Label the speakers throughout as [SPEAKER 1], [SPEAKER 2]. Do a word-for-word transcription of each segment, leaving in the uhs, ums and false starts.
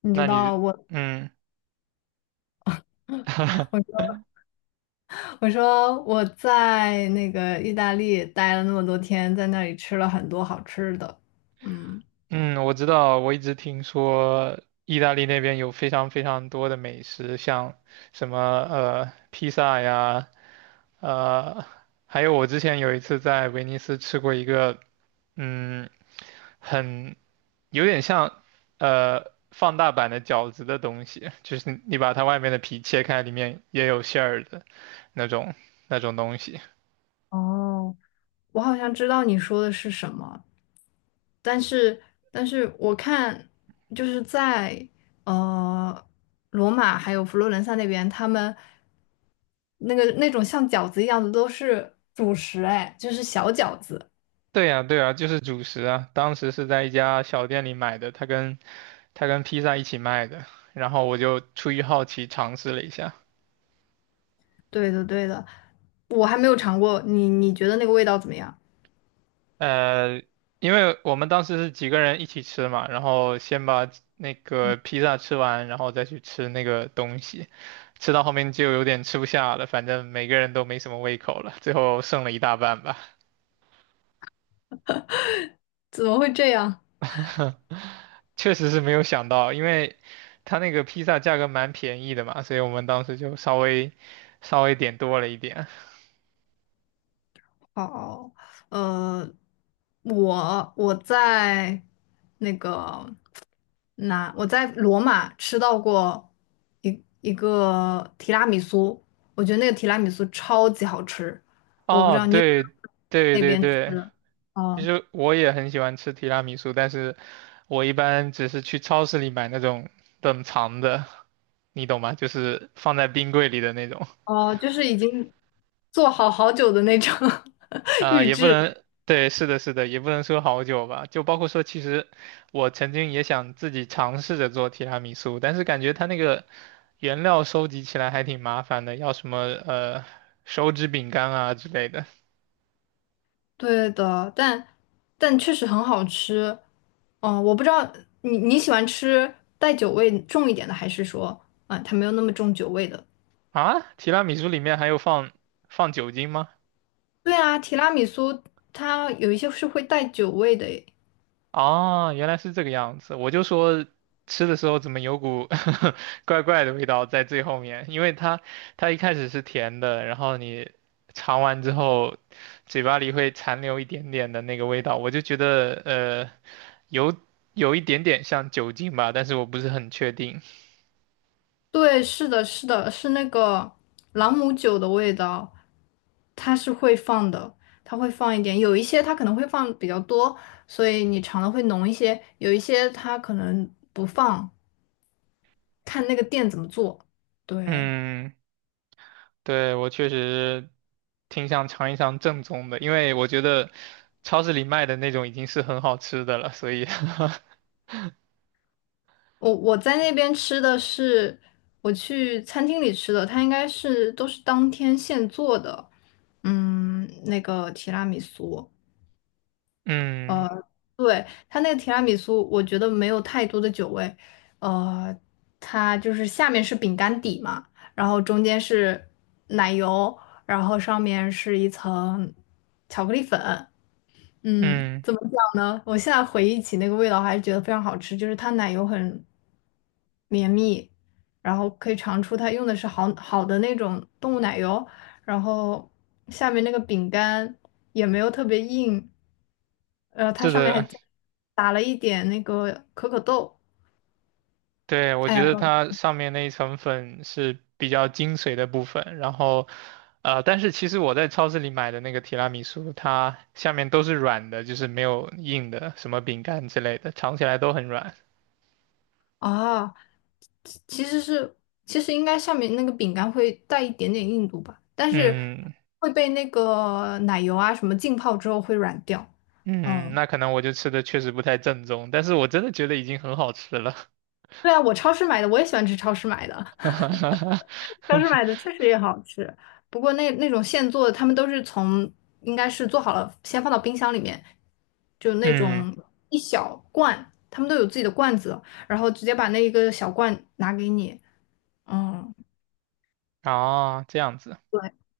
[SPEAKER 1] 你知
[SPEAKER 2] 那你，
[SPEAKER 1] 道我，
[SPEAKER 2] 嗯
[SPEAKER 1] 我说我说我在那个意大利待了那么多天，在那里吃了很多好吃的。嗯，
[SPEAKER 2] 嗯，我知道，我一直听说意大利那边有非常非常多的美食，像什么呃披萨呀，呃，还有我之前有一次在威尼斯吃过一个，嗯，很有点像呃放大版的饺子的东西，就是你把它外面的皮切开，里面也有馅儿的那种那种东西。
[SPEAKER 1] 哦，我好像知道你说的是什么，但是但是我看就是在呃罗马还有佛罗伦萨那边，他们那个那种像饺子一样的都是主食，哎，就是小饺子。
[SPEAKER 2] 对呀，对呀，就是主食啊。当时是在一家小店里买的，它跟它跟披萨一起卖的。然后我就出于好奇尝试了一下，
[SPEAKER 1] 对的对的，我还没有尝过，你你觉得那个味道怎么样？
[SPEAKER 2] 呃，因为我们当时是几个人一起吃嘛，然后先把那个披萨吃完，然后再去吃那个东西，吃到后面就有点吃不下了，反正每个人都没什么胃口了，最后剩了一大半吧。
[SPEAKER 1] 怎么会这样？
[SPEAKER 2] 确实是没有想到，因为他那个披萨价格蛮便宜的嘛，所以我们当时就稍微稍微点多了一点。
[SPEAKER 1] 哦，呃，我我在那个哪，我在罗马吃到过一一个提拉米苏，我觉得那个提拉米苏超级好吃，我不知
[SPEAKER 2] 哦，
[SPEAKER 1] 道你有没
[SPEAKER 2] 对
[SPEAKER 1] 有
[SPEAKER 2] 对
[SPEAKER 1] 那
[SPEAKER 2] 对
[SPEAKER 1] 边吃
[SPEAKER 2] 对，
[SPEAKER 1] 的？
[SPEAKER 2] 其
[SPEAKER 1] 哦
[SPEAKER 2] 实我也很喜欢吃提拉米苏，但是我一般只是去超市里买那种冷藏的，你懂吗？就是放在冰柜里的那种。
[SPEAKER 1] 哦，就是已经做好好久的那种
[SPEAKER 2] 啊、
[SPEAKER 1] 预
[SPEAKER 2] 也不
[SPEAKER 1] 制，
[SPEAKER 2] 能，对，是的，是的，也不能说好久吧。就包括说，其实我曾经也想自己尝试着做提拉米苏，但是感觉它那个原料收集起来还挺麻烦的，要什么呃手指饼干啊之类的。
[SPEAKER 1] 对的，但但确实很好吃。哦，我不知道你你喜欢吃带酒味重一点的，还是说啊，它没有那么重酒味的？
[SPEAKER 2] 啊，提拉米苏里面还有放放酒精吗？
[SPEAKER 1] 对啊，提拉米苏它有一些是会带酒味的诶。
[SPEAKER 2] 哦，原来是这个样子。我就说吃的时候怎么有股 怪怪的味道在最后面，因为它它一开始是甜的，然后你尝完之后，嘴巴里会残留一点点的那个味道，我就觉得呃有有一点点像酒精吧，但是我不是很确定。
[SPEAKER 1] 对，是的，是的，是那个朗姆酒的味道，它是会放的，它会放一点。有一些它可能会放比较多，所以你尝的会浓一些；有一些它可能不放，看那个店怎么做。对。
[SPEAKER 2] 嗯，对，我确实挺想尝一尝正宗的，因为我觉得超市里卖的那种已经是很好吃的了，所以
[SPEAKER 1] 我我在那边吃的是我去餐厅里吃的，它应该是都是当天现做的，嗯，那个提拉米苏，
[SPEAKER 2] 嗯
[SPEAKER 1] 呃，对，它那个提拉米苏，我觉得没有太多的酒味，呃，它就是下面是饼干底嘛，然后中间是奶油，然后上面是一层巧克力粉，嗯，
[SPEAKER 2] 嗯。
[SPEAKER 1] 怎么讲呢？我现在回忆起那个味道，还是觉得非常好吃，就是它奶油很绵密，然后可以尝出它用的是好好的那种动物奶油，然后下面那个饼干也没有特别硬，呃，它
[SPEAKER 2] 是
[SPEAKER 1] 上面还
[SPEAKER 2] 的，
[SPEAKER 1] 加打了一点那个可可豆，
[SPEAKER 2] 对，我
[SPEAKER 1] 哎呀，
[SPEAKER 2] 觉得它上面那一层粉是比较精髓的部分，然后，呃，但是其实我在超市里买的那个提拉米苏，它下面都是软的，就是没有硬的，什么饼干之类的，尝起来都很软。
[SPEAKER 1] 啊，其其实是其实应该上面那个饼干会带一点点硬度吧，但是
[SPEAKER 2] 嗯
[SPEAKER 1] 会被那个奶油啊什么浸泡之后会软掉，
[SPEAKER 2] 嗯，
[SPEAKER 1] 嗯。
[SPEAKER 2] 那可能我就吃的确实不太正宗，但是我真的觉得已经很好吃了。
[SPEAKER 1] 对啊，我超市买的，我也喜欢吃超市买的。超市 买的确实也好吃，不过那那种现做的，他们都是从应该是做好了，先放到冰箱里面，就那
[SPEAKER 2] 嗯，
[SPEAKER 1] 种一小罐，他们都有自己的罐子，然后直接把那一个小罐拿给你。嗯，
[SPEAKER 2] 哦，这样子，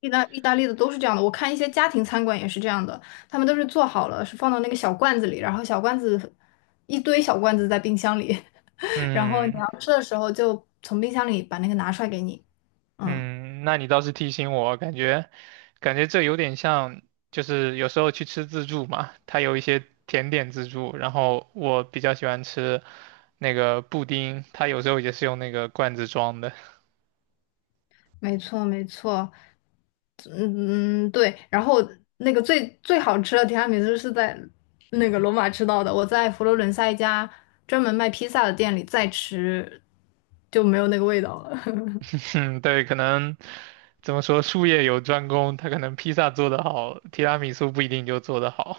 [SPEAKER 1] 意大意大利的都是这样的，我看一些家庭餐馆也是这样的，他们都是做好了，是放到那个小罐子里，然后小罐子一堆小罐子在冰箱里，然后你
[SPEAKER 2] 嗯。
[SPEAKER 1] 要吃的时候就从冰箱里把那个拿出来给你。嗯。
[SPEAKER 2] 嗯，那你倒是提醒我，感觉感觉这有点像，就是有时候去吃自助嘛，它有一些甜点自助，然后我比较喜欢吃那个布丁，它有时候也是用那个罐子装的。
[SPEAKER 1] 没错，没错，嗯，嗯对。然后那个最最好吃的提拉米苏是在那个罗马吃到的，我在佛罗伦萨一家专门卖披萨的店里再吃，就没有那个味道了。
[SPEAKER 2] 嗯，对，可能怎么说，术业有专攻，他可能披萨做得好，提拉米苏不一定就做得好。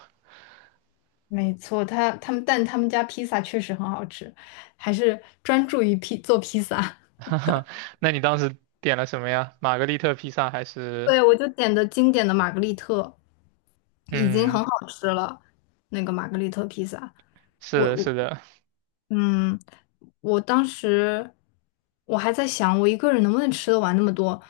[SPEAKER 1] 没错，他他们但他们家披萨确实很好吃，还是专注于披做披萨。
[SPEAKER 2] 哈哈，那你当时点了什么呀？玛格丽特披萨还 是？
[SPEAKER 1] 对，我就点的经典的玛格丽特，已经
[SPEAKER 2] 嗯，
[SPEAKER 1] 很好吃了，那个玛格丽特披萨。
[SPEAKER 2] 是
[SPEAKER 1] 我
[SPEAKER 2] 的，
[SPEAKER 1] 我
[SPEAKER 2] 是的。
[SPEAKER 1] 嗯，我当时我还在想，我一个人能不能吃得完那么多，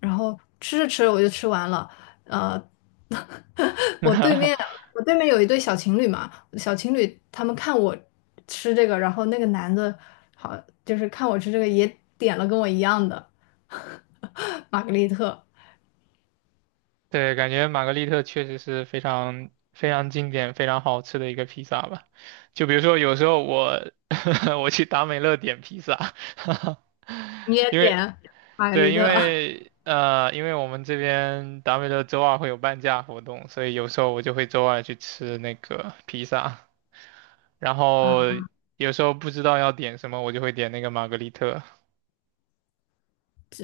[SPEAKER 1] 然后吃着吃着我就吃完了。呃，我对面 我对面有一对小情侣嘛，小情侣他们看我吃这个，然后那个男的好就是看我吃这个也点了跟我一样的 玛格丽特，
[SPEAKER 2] 对，感觉玛格丽特确实是非常非常经典、非常好吃的一个披萨吧。就比如说，有时候我 我去达美乐点披萨，
[SPEAKER 1] 你 也
[SPEAKER 2] 因为
[SPEAKER 1] 点玛格丽
[SPEAKER 2] 对，因
[SPEAKER 1] 特。
[SPEAKER 2] 为呃，因为我们这边达美乐周二会有半价活动，所以有时候我就会周二去吃那个披萨，然后
[SPEAKER 1] 啊？
[SPEAKER 2] 有时候不知道要点什么，我就会点那个玛格丽特。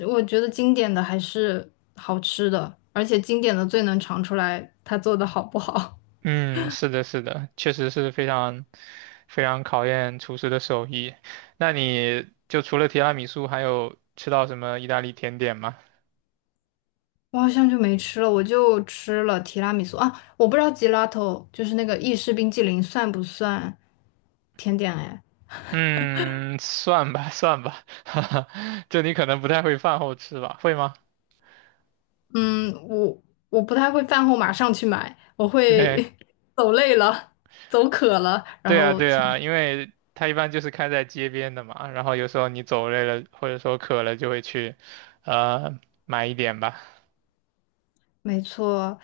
[SPEAKER 1] 我觉得经典的还是好吃的，而且经典的最能尝出来它做的好不好。
[SPEAKER 2] 嗯，是的，是的，确实是非常非常考验厨师的手艺。那你就除了提拉米苏，还有吃到什么意大利甜点吗？
[SPEAKER 1] 我好像就没吃了，我就吃了提拉米苏啊，我不知道吉拉头就是那个意式冰激凌算不算甜点哎？
[SPEAKER 2] 嗯，算吧，算吧，哈哈，就你可能不太会饭后吃吧，会吗？
[SPEAKER 1] 嗯，我我不太会饭后马上去买，我会
[SPEAKER 2] 对，
[SPEAKER 1] 走累了、走渴了，然
[SPEAKER 2] 对啊，
[SPEAKER 1] 后
[SPEAKER 2] 对
[SPEAKER 1] 去买。
[SPEAKER 2] 啊，因为它一般就是开在街边的嘛，然后有时候你走累了或者说渴了，就会去，呃，买一点吧。
[SPEAKER 1] 没错，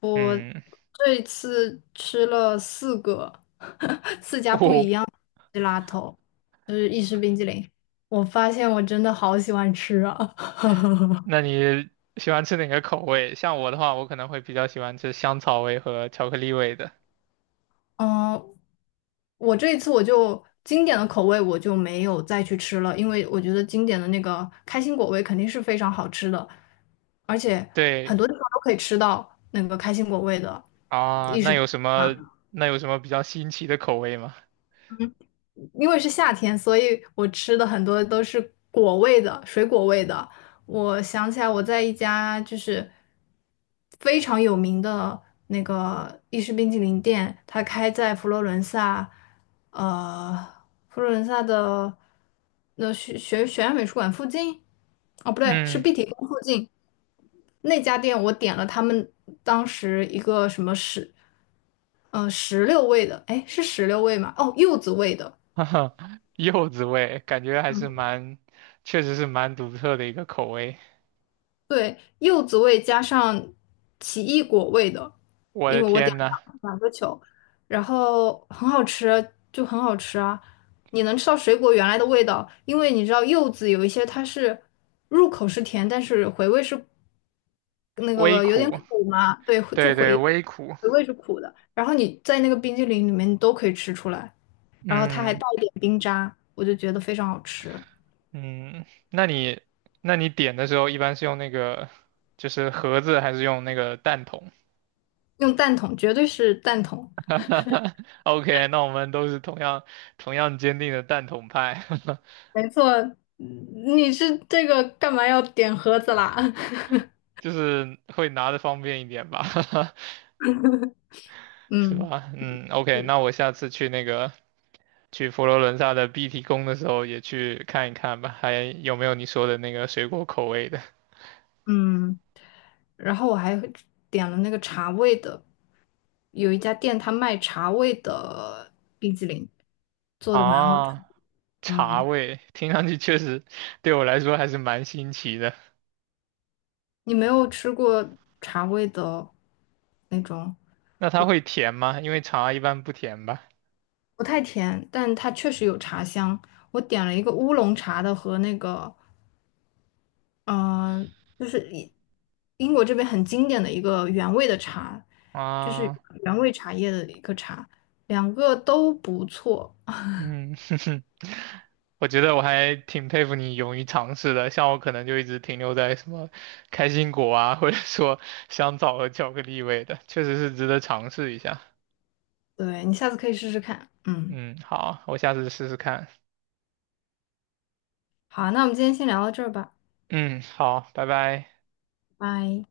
[SPEAKER 1] 我
[SPEAKER 2] 嗯，
[SPEAKER 1] 这一次吃了四个，四家 不。
[SPEAKER 2] 哦
[SPEAKER 1] g 拉头 a 就是意式冰激凌。我发现我真的好喜欢吃啊！
[SPEAKER 2] 那你喜欢吃哪个口味？像我的话，我可能会比较喜欢吃香草味和巧克力味的。
[SPEAKER 1] 嗯，我这一次我就经典的口味我就没有再去吃了，因为我觉得经典的那个开心果味肯定是非常好吃的，而且
[SPEAKER 2] 对
[SPEAKER 1] 很多地方都可以吃到那个开心果味的。
[SPEAKER 2] 啊，那有什么那有什么比较新奇的口味吗？
[SPEAKER 1] 因为是夏天，所以我吃的很多都是果味的，水果味的。我想起来，我在一家就是非常有名的那个意式冰淇淋店，它开在佛罗伦萨，呃，佛罗伦萨的那学学学院美术馆附近，哦，不对，是
[SPEAKER 2] 嗯，
[SPEAKER 1] 碧提宫附近那家店，我点了他们当时一个什么石，呃，石榴味的，哎，是石榴味吗？哦，柚子味的。
[SPEAKER 2] 哈哈，柚子味，感觉还是蛮，确实是蛮独特的一个口味。
[SPEAKER 1] 对，柚子味加上奇异果味的，
[SPEAKER 2] 我
[SPEAKER 1] 因
[SPEAKER 2] 的
[SPEAKER 1] 为我点
[SPEAKER 2] 天呐，
[SPEAKER 1] 了两个球，然后很好吃，就很好吃啊！你能吃到水果原来的味道，因为你知道柚子有一些它是入口是甜，但是回味是那
[SPEAKER 2] 微
[SPEAKER 1] 个有点
[SPEAKER 2] 苦，
[SPEAKER 1] 苦嘛，对，就
[SPEAKER 2] 对对，
[SPEAKER 1] 回
[SPEAKER 2] 微苦。
[SPEAKER 1] 回味是苦的。然后你在那个冰激凌里面你都可以吃出来，然后它还带
[SPEAKER 2] 嗯
[SPEAKER 1] 一点冰渣，我就觉得非常好吃。
[SPEAKER 2] 嗯，那你那你点的时候一般是用那个就是盒子还是用那个蛋筒？
[SPEAKER 1] 用蛋筒，绝对是蛋筒。
[SPEAKER 2] OK,那我们都是同样同样坚定的蛋筒派，
[SPEAKER 1] 没错，嗯，你是这个干嘛要点盒子啦？
[SPEAKER 2] 就是会拿的方便一点吧，是
[SPEAKER 1] 嗯
[SPEAKER 2] 吧？嗯，OK,那我下次去那个去佛罗伦萨的碧提宫的时候也去看一看吧，还有没有你说的那个水果口味的
[SPEAKER 1] 嗯，然后我还点了那个茶味的，有一家店它卖茶味的冰激凌，做的蛮好吃。
[SPEAKER 2] 啊？茶
[SPEAKER 1] 嗯，
[SPEAKER 2] 味，听上去确实对我来说还是蛮新奇的。
[SPEAKER 1] 你没有吃过茶味的那种，
[SPEAKER 2] 那它会甜吗？因为茶一般不甜吧？
[SPEAKER 1] 不太甜，但它确实有茶香。我点了一个乌龙茶的和那个嗯、呃就是英英国这边很经典的一个原味的茶，就是
[SPEAKER 2] 啊。
[SPEAKER 1] 原味茶叶的一个茶，两个都不错。
[SPEAKER 2] 嗯，哼哼，我觉得我还挺佩服你勇于尝试的，像我可能就一直停留在什么开心果啊，或者说香草和巧克力味的，确实是值得尝试一下。
[SPEAKER 1] 对，你下次可以试试看。嗯，
[SPEAKER 2] 嗯，好，我下次试试看。
[SPEAKER 1] 好，那我们今天先聊到这儿吧，
[SPEAKER 2] 嗯，好，拜拜。
[SPEAKER 1] 拜。